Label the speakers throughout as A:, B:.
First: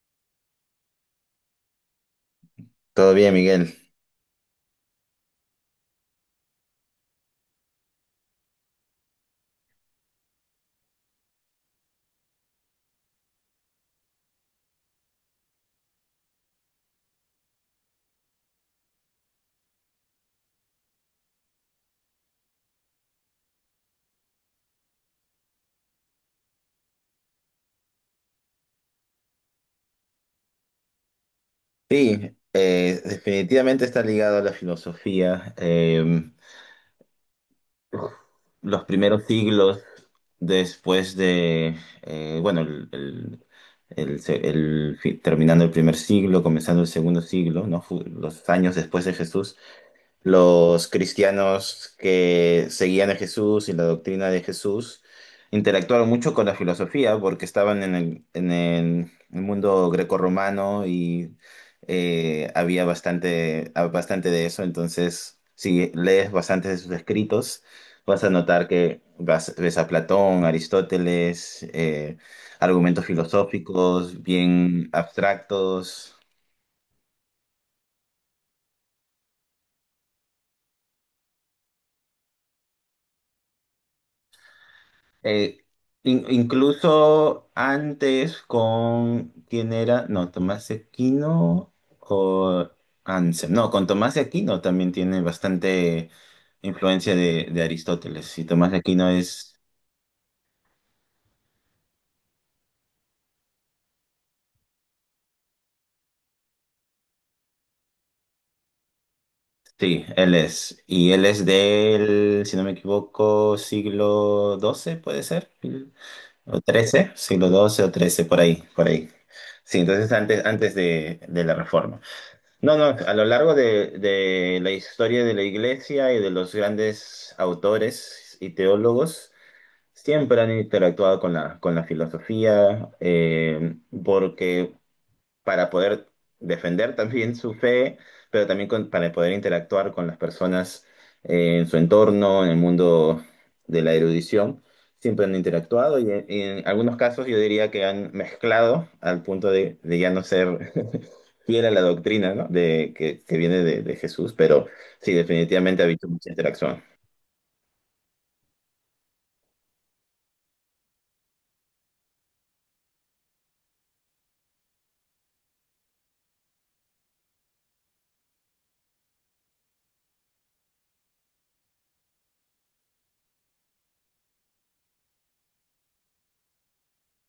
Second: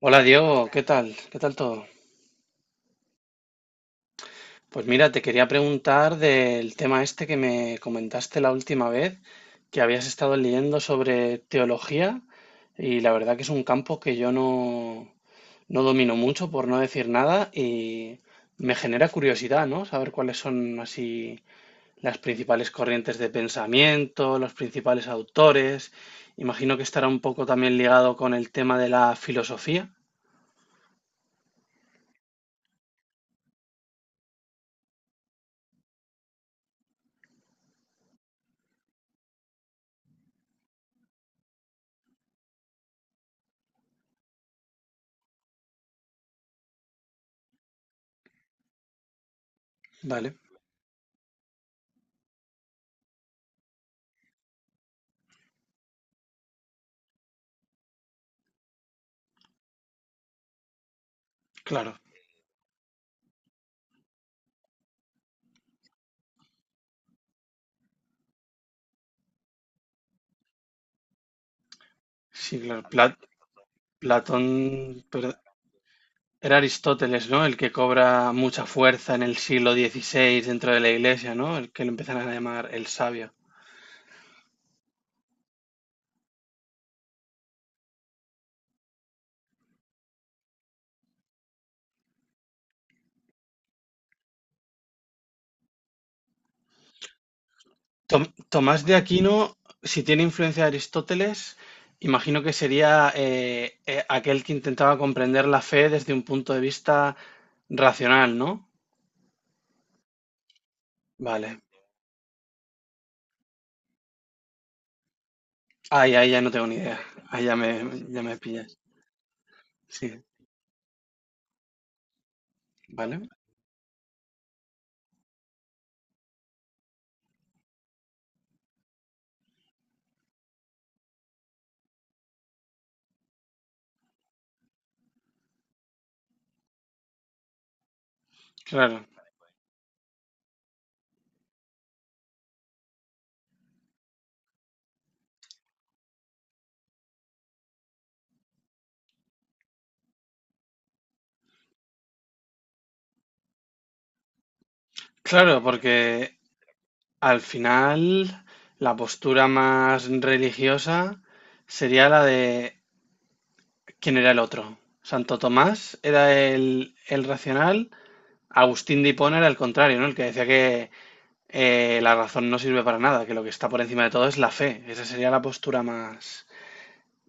A: Hola Diego, ¿qué tal? ¿Qué tal todo?
B: Todo bien, Miguel.
A: Pues mira, te quería preguntar del tema este que me comentaste la última vez, que habías estado leyendo sobre teología y la verdad que es un campo que yo no domino mucho, por no decir nada, y me genera curiosidad, ¿no? Saber cuáles son así las principales corrientes de pensamiento, los principales autores. Imagino que estará un poco también ligado con el tema de la filosofía.
B: Sí, definitivamente está ligado a la filosofía. Los primeros siglos después de, bueno, el se- el fi- terminando el primer siglo, comenzando el segundo siglo, ¿no? Los años después de Jesús.
A: Vale,
B: Los cristianos que seguían a Jesús y la doctrina de Jesús interactuaron mucho con la filosofía porque estaban en el mundo grecorromano y
A: claro.
B: había bastante, bastante de eso. Entonces, si lees bastantes de sus escritos, vas a notar que ves a Platón, Aristóteles,
A: Sí,
B: argumentos
A: claro.
B: filosóficos bien
A: Platón, pero
B: abstractos.
A: era Aristóteles, ¿no? El que cobra mucha fuerza en el siglo XVI dentro de la iglesia, ¿no? El que lo empiezan a llamar el sabio.
B: Eh, Incluso antes con, ¿quién era? No, Tomás de Aquino o Anselmo. No, con Tomás de Aquino también tiene bastante influencia de Aristóteles. Y Tomás de
A: Tomás de
B: Aquino
A: Aquino,
B: es,
A: si tiene influencia de Aristóteles, imagino que sería aquel que intentaba comprender la fe desde un punto de vista racional, ¿no?
B: sí, él es. Y él es
A: Vale.
B: del, si no me equivoco, siglo doce puede ser,
A: Ahí ya no
B: o
A: tengo ni idea.
B: trece,
A: Ahí
B: siglo
A: ya
B: doce
A: me,
B: o
A: ya
B: trece,
A: me
B: por ahí,
A: pillas.
B: por ahí. Sí, entonces
A: Sí,
B: antes de la Reforma. No, no, a lo
A: vale.
B: largo de la historia de la iglesia y de los grandes autores y teólogos, siempre han interactuado con la filosofía, porque para poder defender también su fe, pero también
A: Claro.
B: para poder interactuar con las personas en su entorno, en el mundo de la erudición. Siempre han interactuado y en algunos casos yo diría que han mezclado al punto de ya no ser fiel a la doctrina, ¿no? De, que viene de Jesús, pero sí,
A: Claro,
B: definitivamente ha
A: porque
B: habido mucha interacción.
A: al final, la postura más religiosa sería la de ¿quién era el otro? Santo Tomás era el racional, Agustín de Hipona era el contrario, ¿no? El que decía que la razón no sirve para nada, que lo que está por encima de todo es la fe. Esa sería la postura más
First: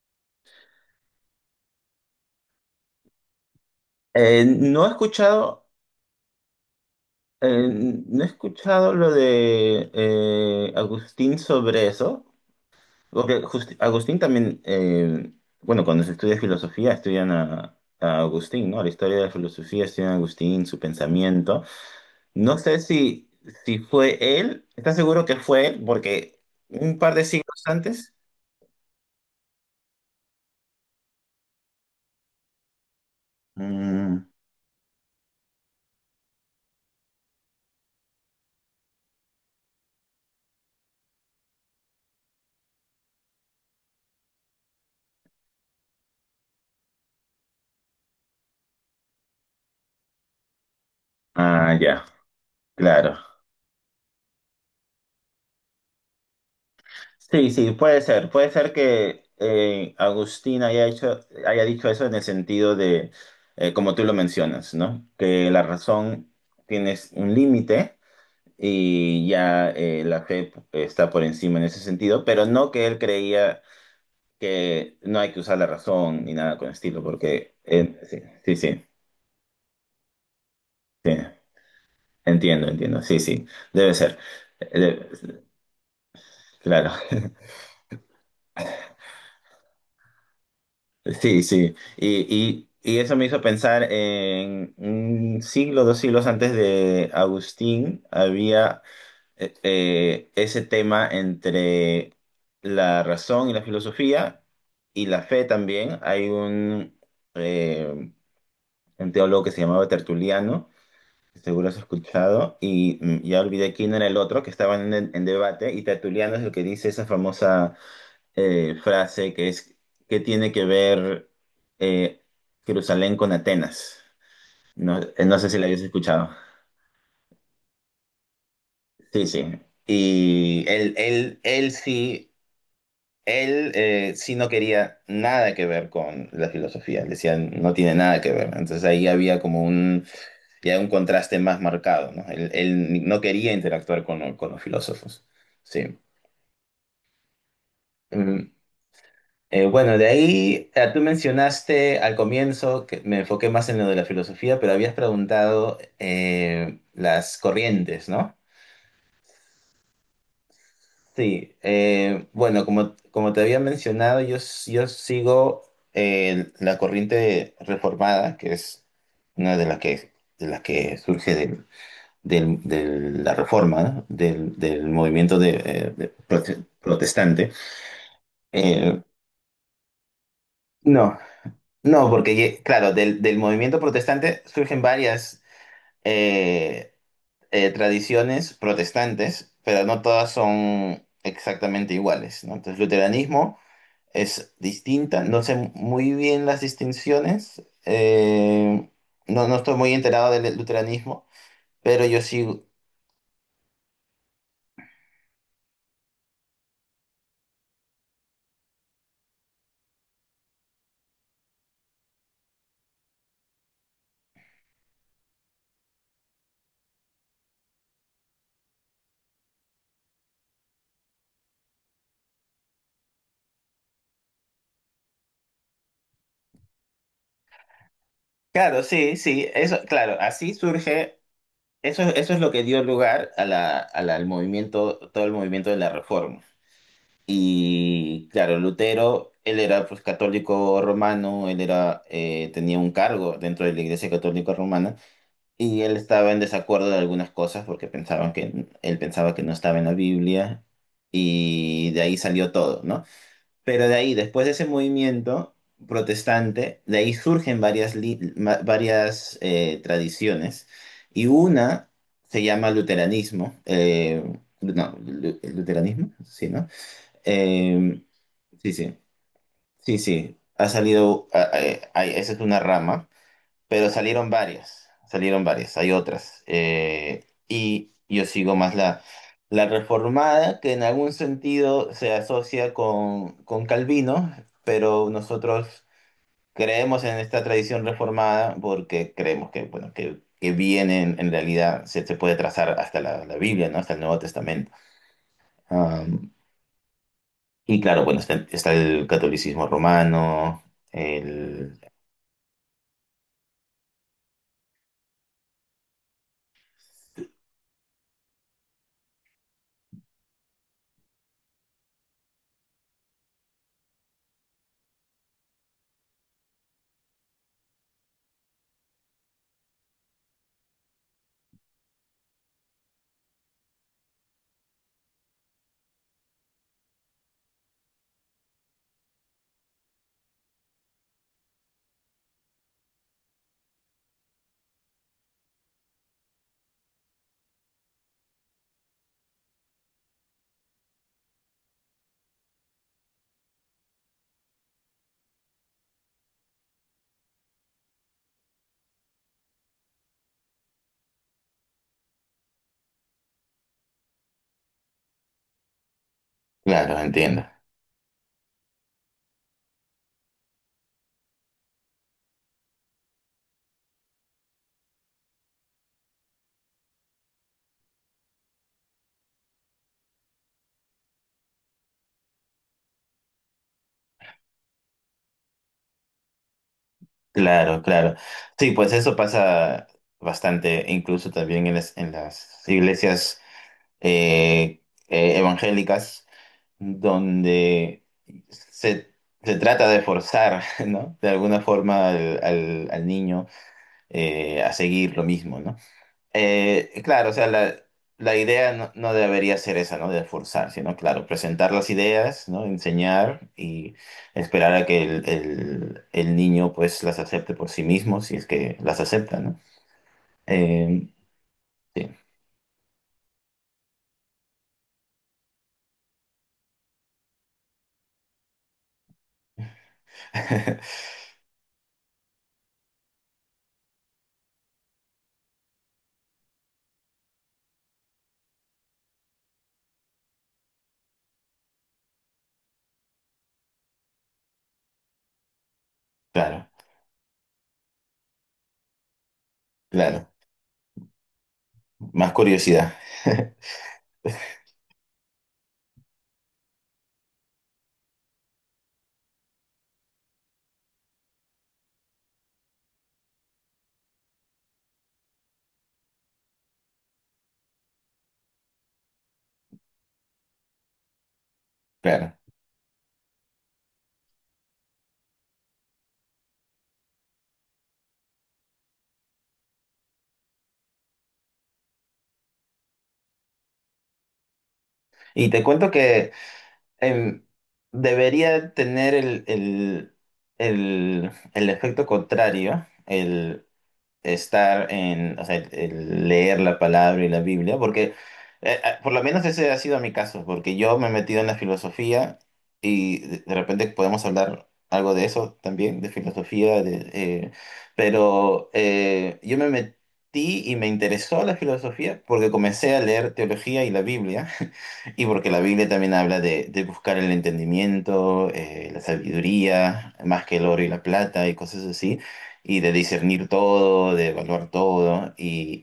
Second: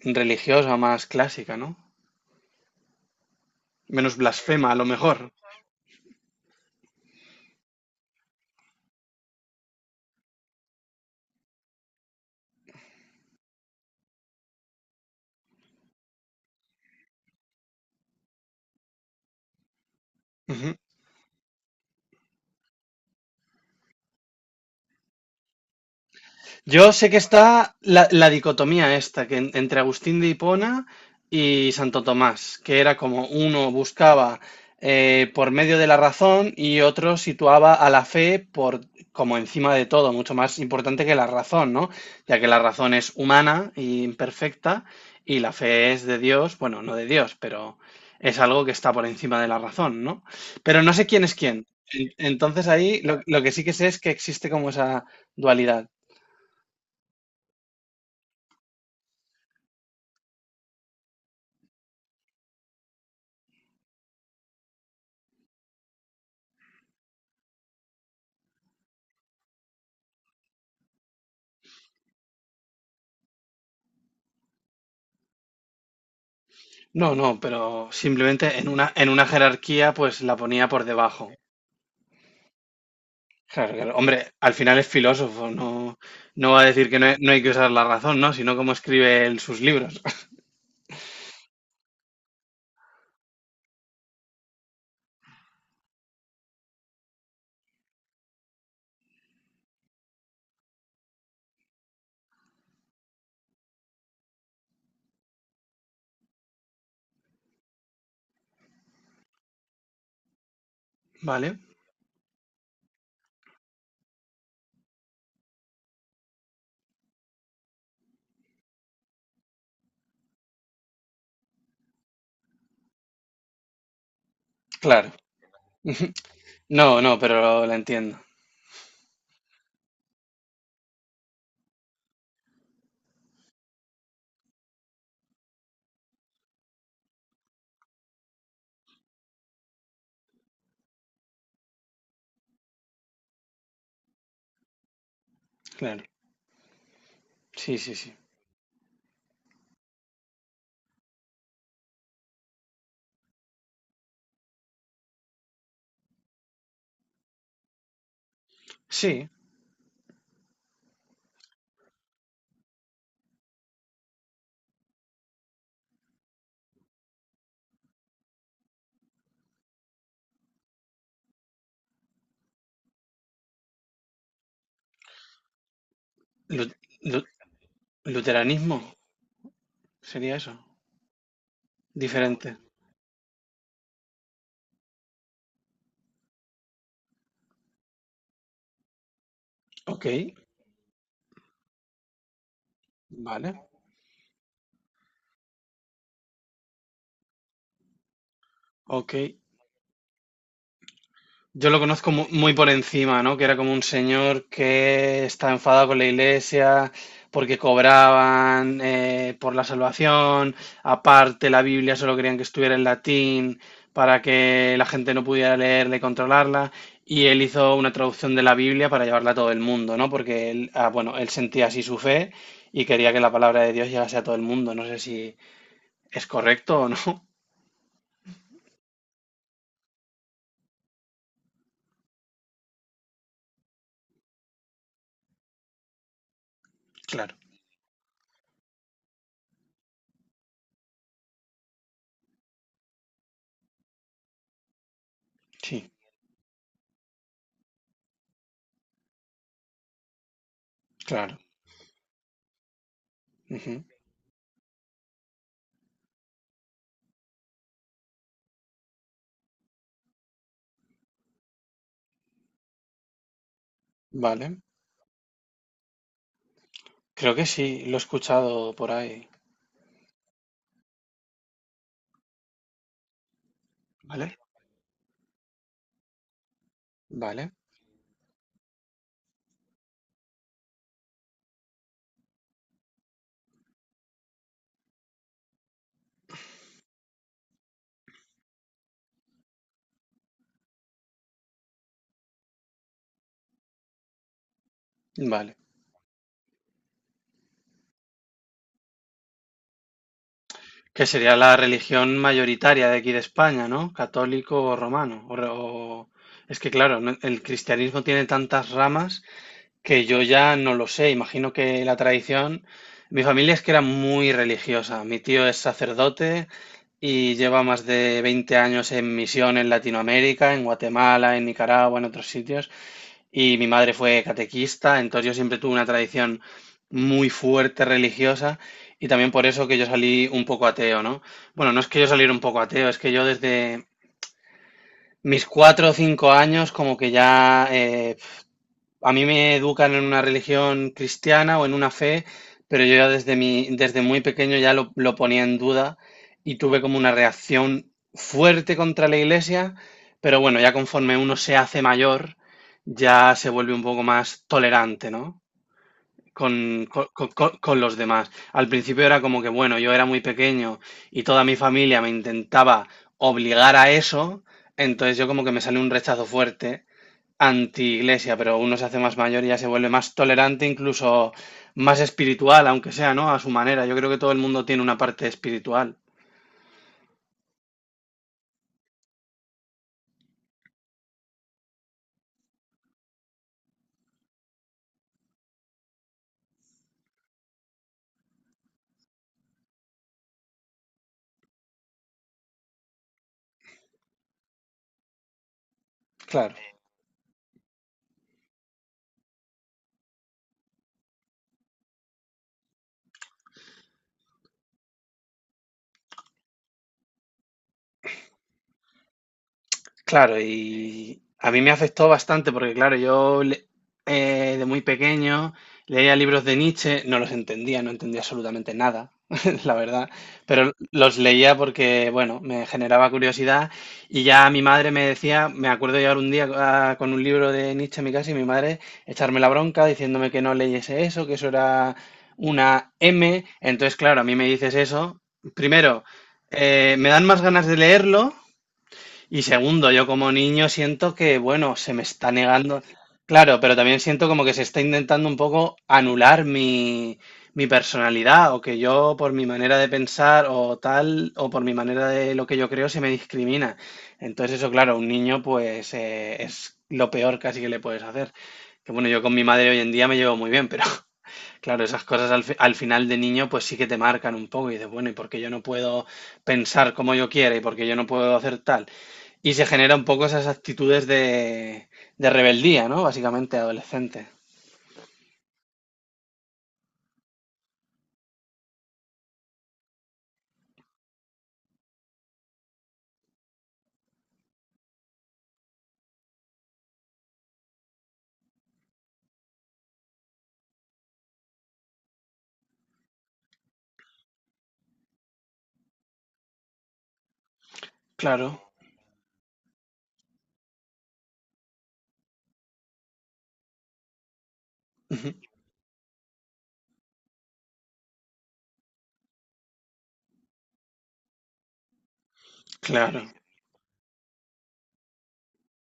A: religiosa, más clásica, ¿no? Menos blasfema, a lo
B: No he
A: mejor.
B: escuchado, eh, no he escuchado lo de Agustín sobre eso. Agustín también, bueno, cuando se estudia filosofía, estudian a Agustín, ¿no? La historia de la filosofía, estudian a Agustín, su pensamiento. No sé si, si fue él, ¿estás seguro que fue él? Porque
A: Yo
B: un
A: sé
B: par
A: que
B: de siglos
A: está la,
B: antes.
A: la dicotomía esta, que entre Agustín de Hipona y Santo Tomás, que era como uno
B: Mm,
A: buscaba por medio de la razón y otro situaba a la fe por como encima de todo, mucho más importante que la razón, ¿no? Ya que la razón es humana e imperfecta y la fe es de Dios, bueno, no de Dios, pero es algo que está por encima de la razón, ¿no? Pero no sé quién es quién.
B: ah, ya,
A: Entonces ahí
B: claro.
A: lo que sí que sé es que existe como esa dualidad.
B: Sí, sí, puede ser. Puede ser que Agustín haya hecho, haya dicho eso en el sentido de, como tú lo mencionas, ¿no? Que la razón tienes un límite y ya la fe está por encima en ese sentido, pero no que él creía que no hay que usar la razón ni nada con el estilo,
A: No, no,
B: porque
A: pero
B: sí, sí,
A: simplemente
B: sí,
A: en una jerarquía pues la ponía por
B: sí,
A: debajo.
B: entiendo, entiendo, sí, sí,
A: Claro,
B: debe
A: claro.
B: ser.
A: Hombre, al final
B: Eh,
A: es
B: de-
A: filósofo, no, no va a decir
B: claro,
A: que no hay que usar la razón, ¿no? Sino cómo escribe él sus libros.
B: sí, sí, y eso me hizo pensar en un siglo, dos siglos antes de Agustín, había ese tema entre la razón y la filosofía y la fe también. Hay eh, un teólogo que se llamaba Tertuliano, que
A: Vale,
B: seguro has escuchado, y mm, ya olvidé quién era el otro, que estaban en debate, y Tertuliano es el que dice esa famosa frase que es, ¿qué tiene que ver eh, Jerusalén con Atenas? No,
A: claro.
B: no sé si la habías escuchado.
A: No, no, pero la entiendo.
B: Sí, sí. Y él sí. Él sí, no quería nada que ver con la filosofía, le decían no tiene nada que ver. Entonces ahí había como un, ya un contraste más marcado, ¿no? Él no quería interactuar con los filósofos. Sí.
A: Claro. Sí, sí, sí.
B: Mm. Bueno, de ahí tú mencionaste al comienzo que me enfoqué más en lo de la filosofía, pero habías preguntado las corrientes, ¿no?
A: Sí,
B: Sí, bueno, como, como te había mencionado, yo sigo la corriente reformada, que es una de las que surge de la reforma, ¿no? Del, del movimiento de,
A: lu- lu-
B: protestante.
A: luteranismo
B: Eh,
A: sería eso.
B: no, no, porque
A: Diferente.
B: claro, del, del movimiento protestante surgen varias eh, tradiciones protestantes, pero no
A: Ok,
B: todas son exactamente iguales, ¿no? Entonces, luteranismo
A: vale.
B: es distinta. No sé muy bien las distinciones.
A: Ok.
B: No, no estoy muy enterado del luteranismo,
A: Yo lo
B: pero
A: conozco
B: yo
A: muy
B: sí.
A: por encima, ¿no? Que era como un señor que estaba enfadado con la iglesia porque cobraban por la salvación. Aparte, la Biblia solo querían que estuviera en latín para que la gente no pudiera leerla y controlarla. Y él hizo una traducción de la Biblia para llevarla a todo el mundo, ¿no? Porque él, ah, bueno, él sentía así su fe y quería que la palabra de Dios llegase a todo el mundo. No sé si es correcto o no.
B: Claro, sí, sí. Eso, claro, así surge. Eso es lo que dio lugar a la, al movimiento, todo el movimiento de la Reforma.
A: Claro,
B: Y claro, Lutero, él era pues, católico romano, él era, tenía un cargo dentro de la Iglesia Católica Romana. Y
A: sí,
B: él estaba en desacuerdo de algunas cosas porque pensaban que él pensaba que no estaba en la Biblia,
A: claro.
B: y de ahí salió todo, ¿no?
A: Ujú,
B: Pero de ahí, después de ese movimiento protestante, de ahí surgen varias, varias tradiciones, y una se llama luteranismo,
A: vale.
B: luteranismo, sí, ¿no?
A: Creo que sí, lo
B: Eh,
A: he escuchado
B: sí,
A: por
B: sí,
A: ahí.
B: sí, sí, ha salido, esa es una rama, pero
A: Vale,
B: salieron varias, hay otras.
A: vale,
B: Y yo sigo más la, la reformada, que en algún sentido se asocia con Calvino, pero nosotros creemos en esta tradición reformada porque creemos que, bueno, que viene en realidad, se puede trazar hasta la, la Biblia, ¿no? Hasta el Nuevo Testamento.
A: vale.
B: Am, y claro, bueno, está, está el catolicismo romano,
A: Que sería la
B: el...
A: religión mayoritaria de aquí de España, ¿no? Católico o romano. Es que claro, el cristianismo tiene tantas ramas que yo ya no lo sé. Imagino que la tradición... Mi familia es que era muy religiosa. Mi tío es sacerdote y lleva más de 20 años en misión en Latinoamérica, en Guatemala, en Nicaragua, en otros sitios. Y mi madre fue catequista, entonces yo siempre tuve una tradición muy fuerte religiosa y también por eso que yo salí un poco ateo, ¿no? Bueno, no es que yo saliera un poco ateo, es que yo desde mis 4 o 5 años como que ya a mí me educan en una religión cristiana o en una fe, pero yo ya desde mi, desde muy pequeño ya lo ponía en duda y tuve como una reacción fuerte contra la iglesia, pero bueno, ya conforme uno se hace mayor, ya se vuelve un poco más tolerante, ¿no? Con,
B: Claro, entiendo.
A: con los demás. Al principio era como que, bueno, yo era muy pequeño y toda mi familia me intentaba obligar a eso, entonces yo como que me salió un rechazo fuerte anti-iglesia, pero uno se hace más mayor y ya se vuelve más tolerante, incluso más espiritual, aunque sea, ¿no? A su manera. Yo creo que todo el mundo tiene una parte espiritual.
B: Claro, claro. Sí, pues eso pasa bastante, incluso también en las iglesias eh, evangélicas, donde se, se trata de forzar, ¿no? De alguna forma al, al niño a seguir lo mismo, ¿no?
A: Claro.
B: Claro, o sea, la idea no, no debería ser esa, ¿no? De forzar, sino, claro, presentar las ideas, ¿no? Enseñar y esperar a que el, el niño, pues, las acepte por sí mismo, si es que las acepta, ¿no?
A: Claro,
B: Eh,
A: y a mí me afectó
B: sí.
A: bastante porque, claro, de muy pequeño leía libros de Nietzsche, no los entendía, no entendía absolutamente nada, la verdad, pero los leía porque, bueno, me generaba curiosidad y ya mi madre me decía, me acuerdo llegar un día ah, con un libro de Nietzsche en mi casa y mi madre echarme la bronca diciéndome que no leyese eso, que eso era una M, entonces, claro, a mí me dices eso, primero,
B: Claro,
A: me dan más ganas de leerlo. Y segundo, yo
B: claro.
A: como niño siento que, bueno, se me está
B: Más
A: negando.
B: curiosidad.
A: Claro, pero también siento como que se está intentando un poco anular mi personalidad, o que yo por mi manera de pensar o tal, o por mi manera de lo que yo creo, se me discrimina. Entonces eso, claro, a un niño pues es lo peor casi que le puedes hacer. Que bueno, yo con mi madre hoy en día me llevo muy bien, pero claro, esas cosas
B: Claro.
A: al final de niño pues sí que te marcan un poco y dices, bueno, ¿y por qué yo no puedo pensar como yo quiera? ¿Y por qué yo no puedo hacer tal? Y se genera un poco esas actitudes de rebeldía, ¿no? Básicamente adolescente.
B: Y te cuento que em, debería tener el efecto contrario, el, estar en, o sea, el leer la palabra y la Biblia, porque por lo menos ese ha sido mi caso, porque yo me he metido en la filosofía y de repente podemos hablar algo de eso también, de filosofía, de,
A: Claro,
B: pero yo me metí y me interesó la filosofía porque comencé a leer teología y la Biblia. Y
A: ujú,
B: porque la Biblia también habla de buscar el entendimiento, la sabiduría, más que el oro y la plata y cosas así, y de
A: claro.
B: discernir todo, de evaluar todo.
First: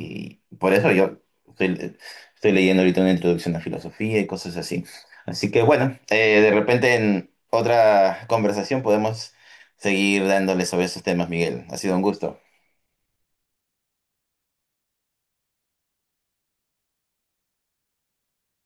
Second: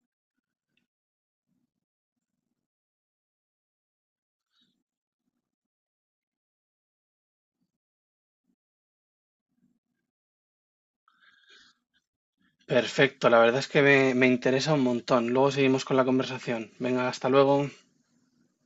B: Y por eso yo estoy, estoy leyendo ahorita una introducción a filosofía y cosas así. Así que bueno, de repente en otra conversación podemos seguir dándole sobre esos temas, Miguel. Ha sido un gusto.
A: Perfecto, la verdad es que me interesa un montón. Luego seguimos con la conversación. Venga, hasta luego.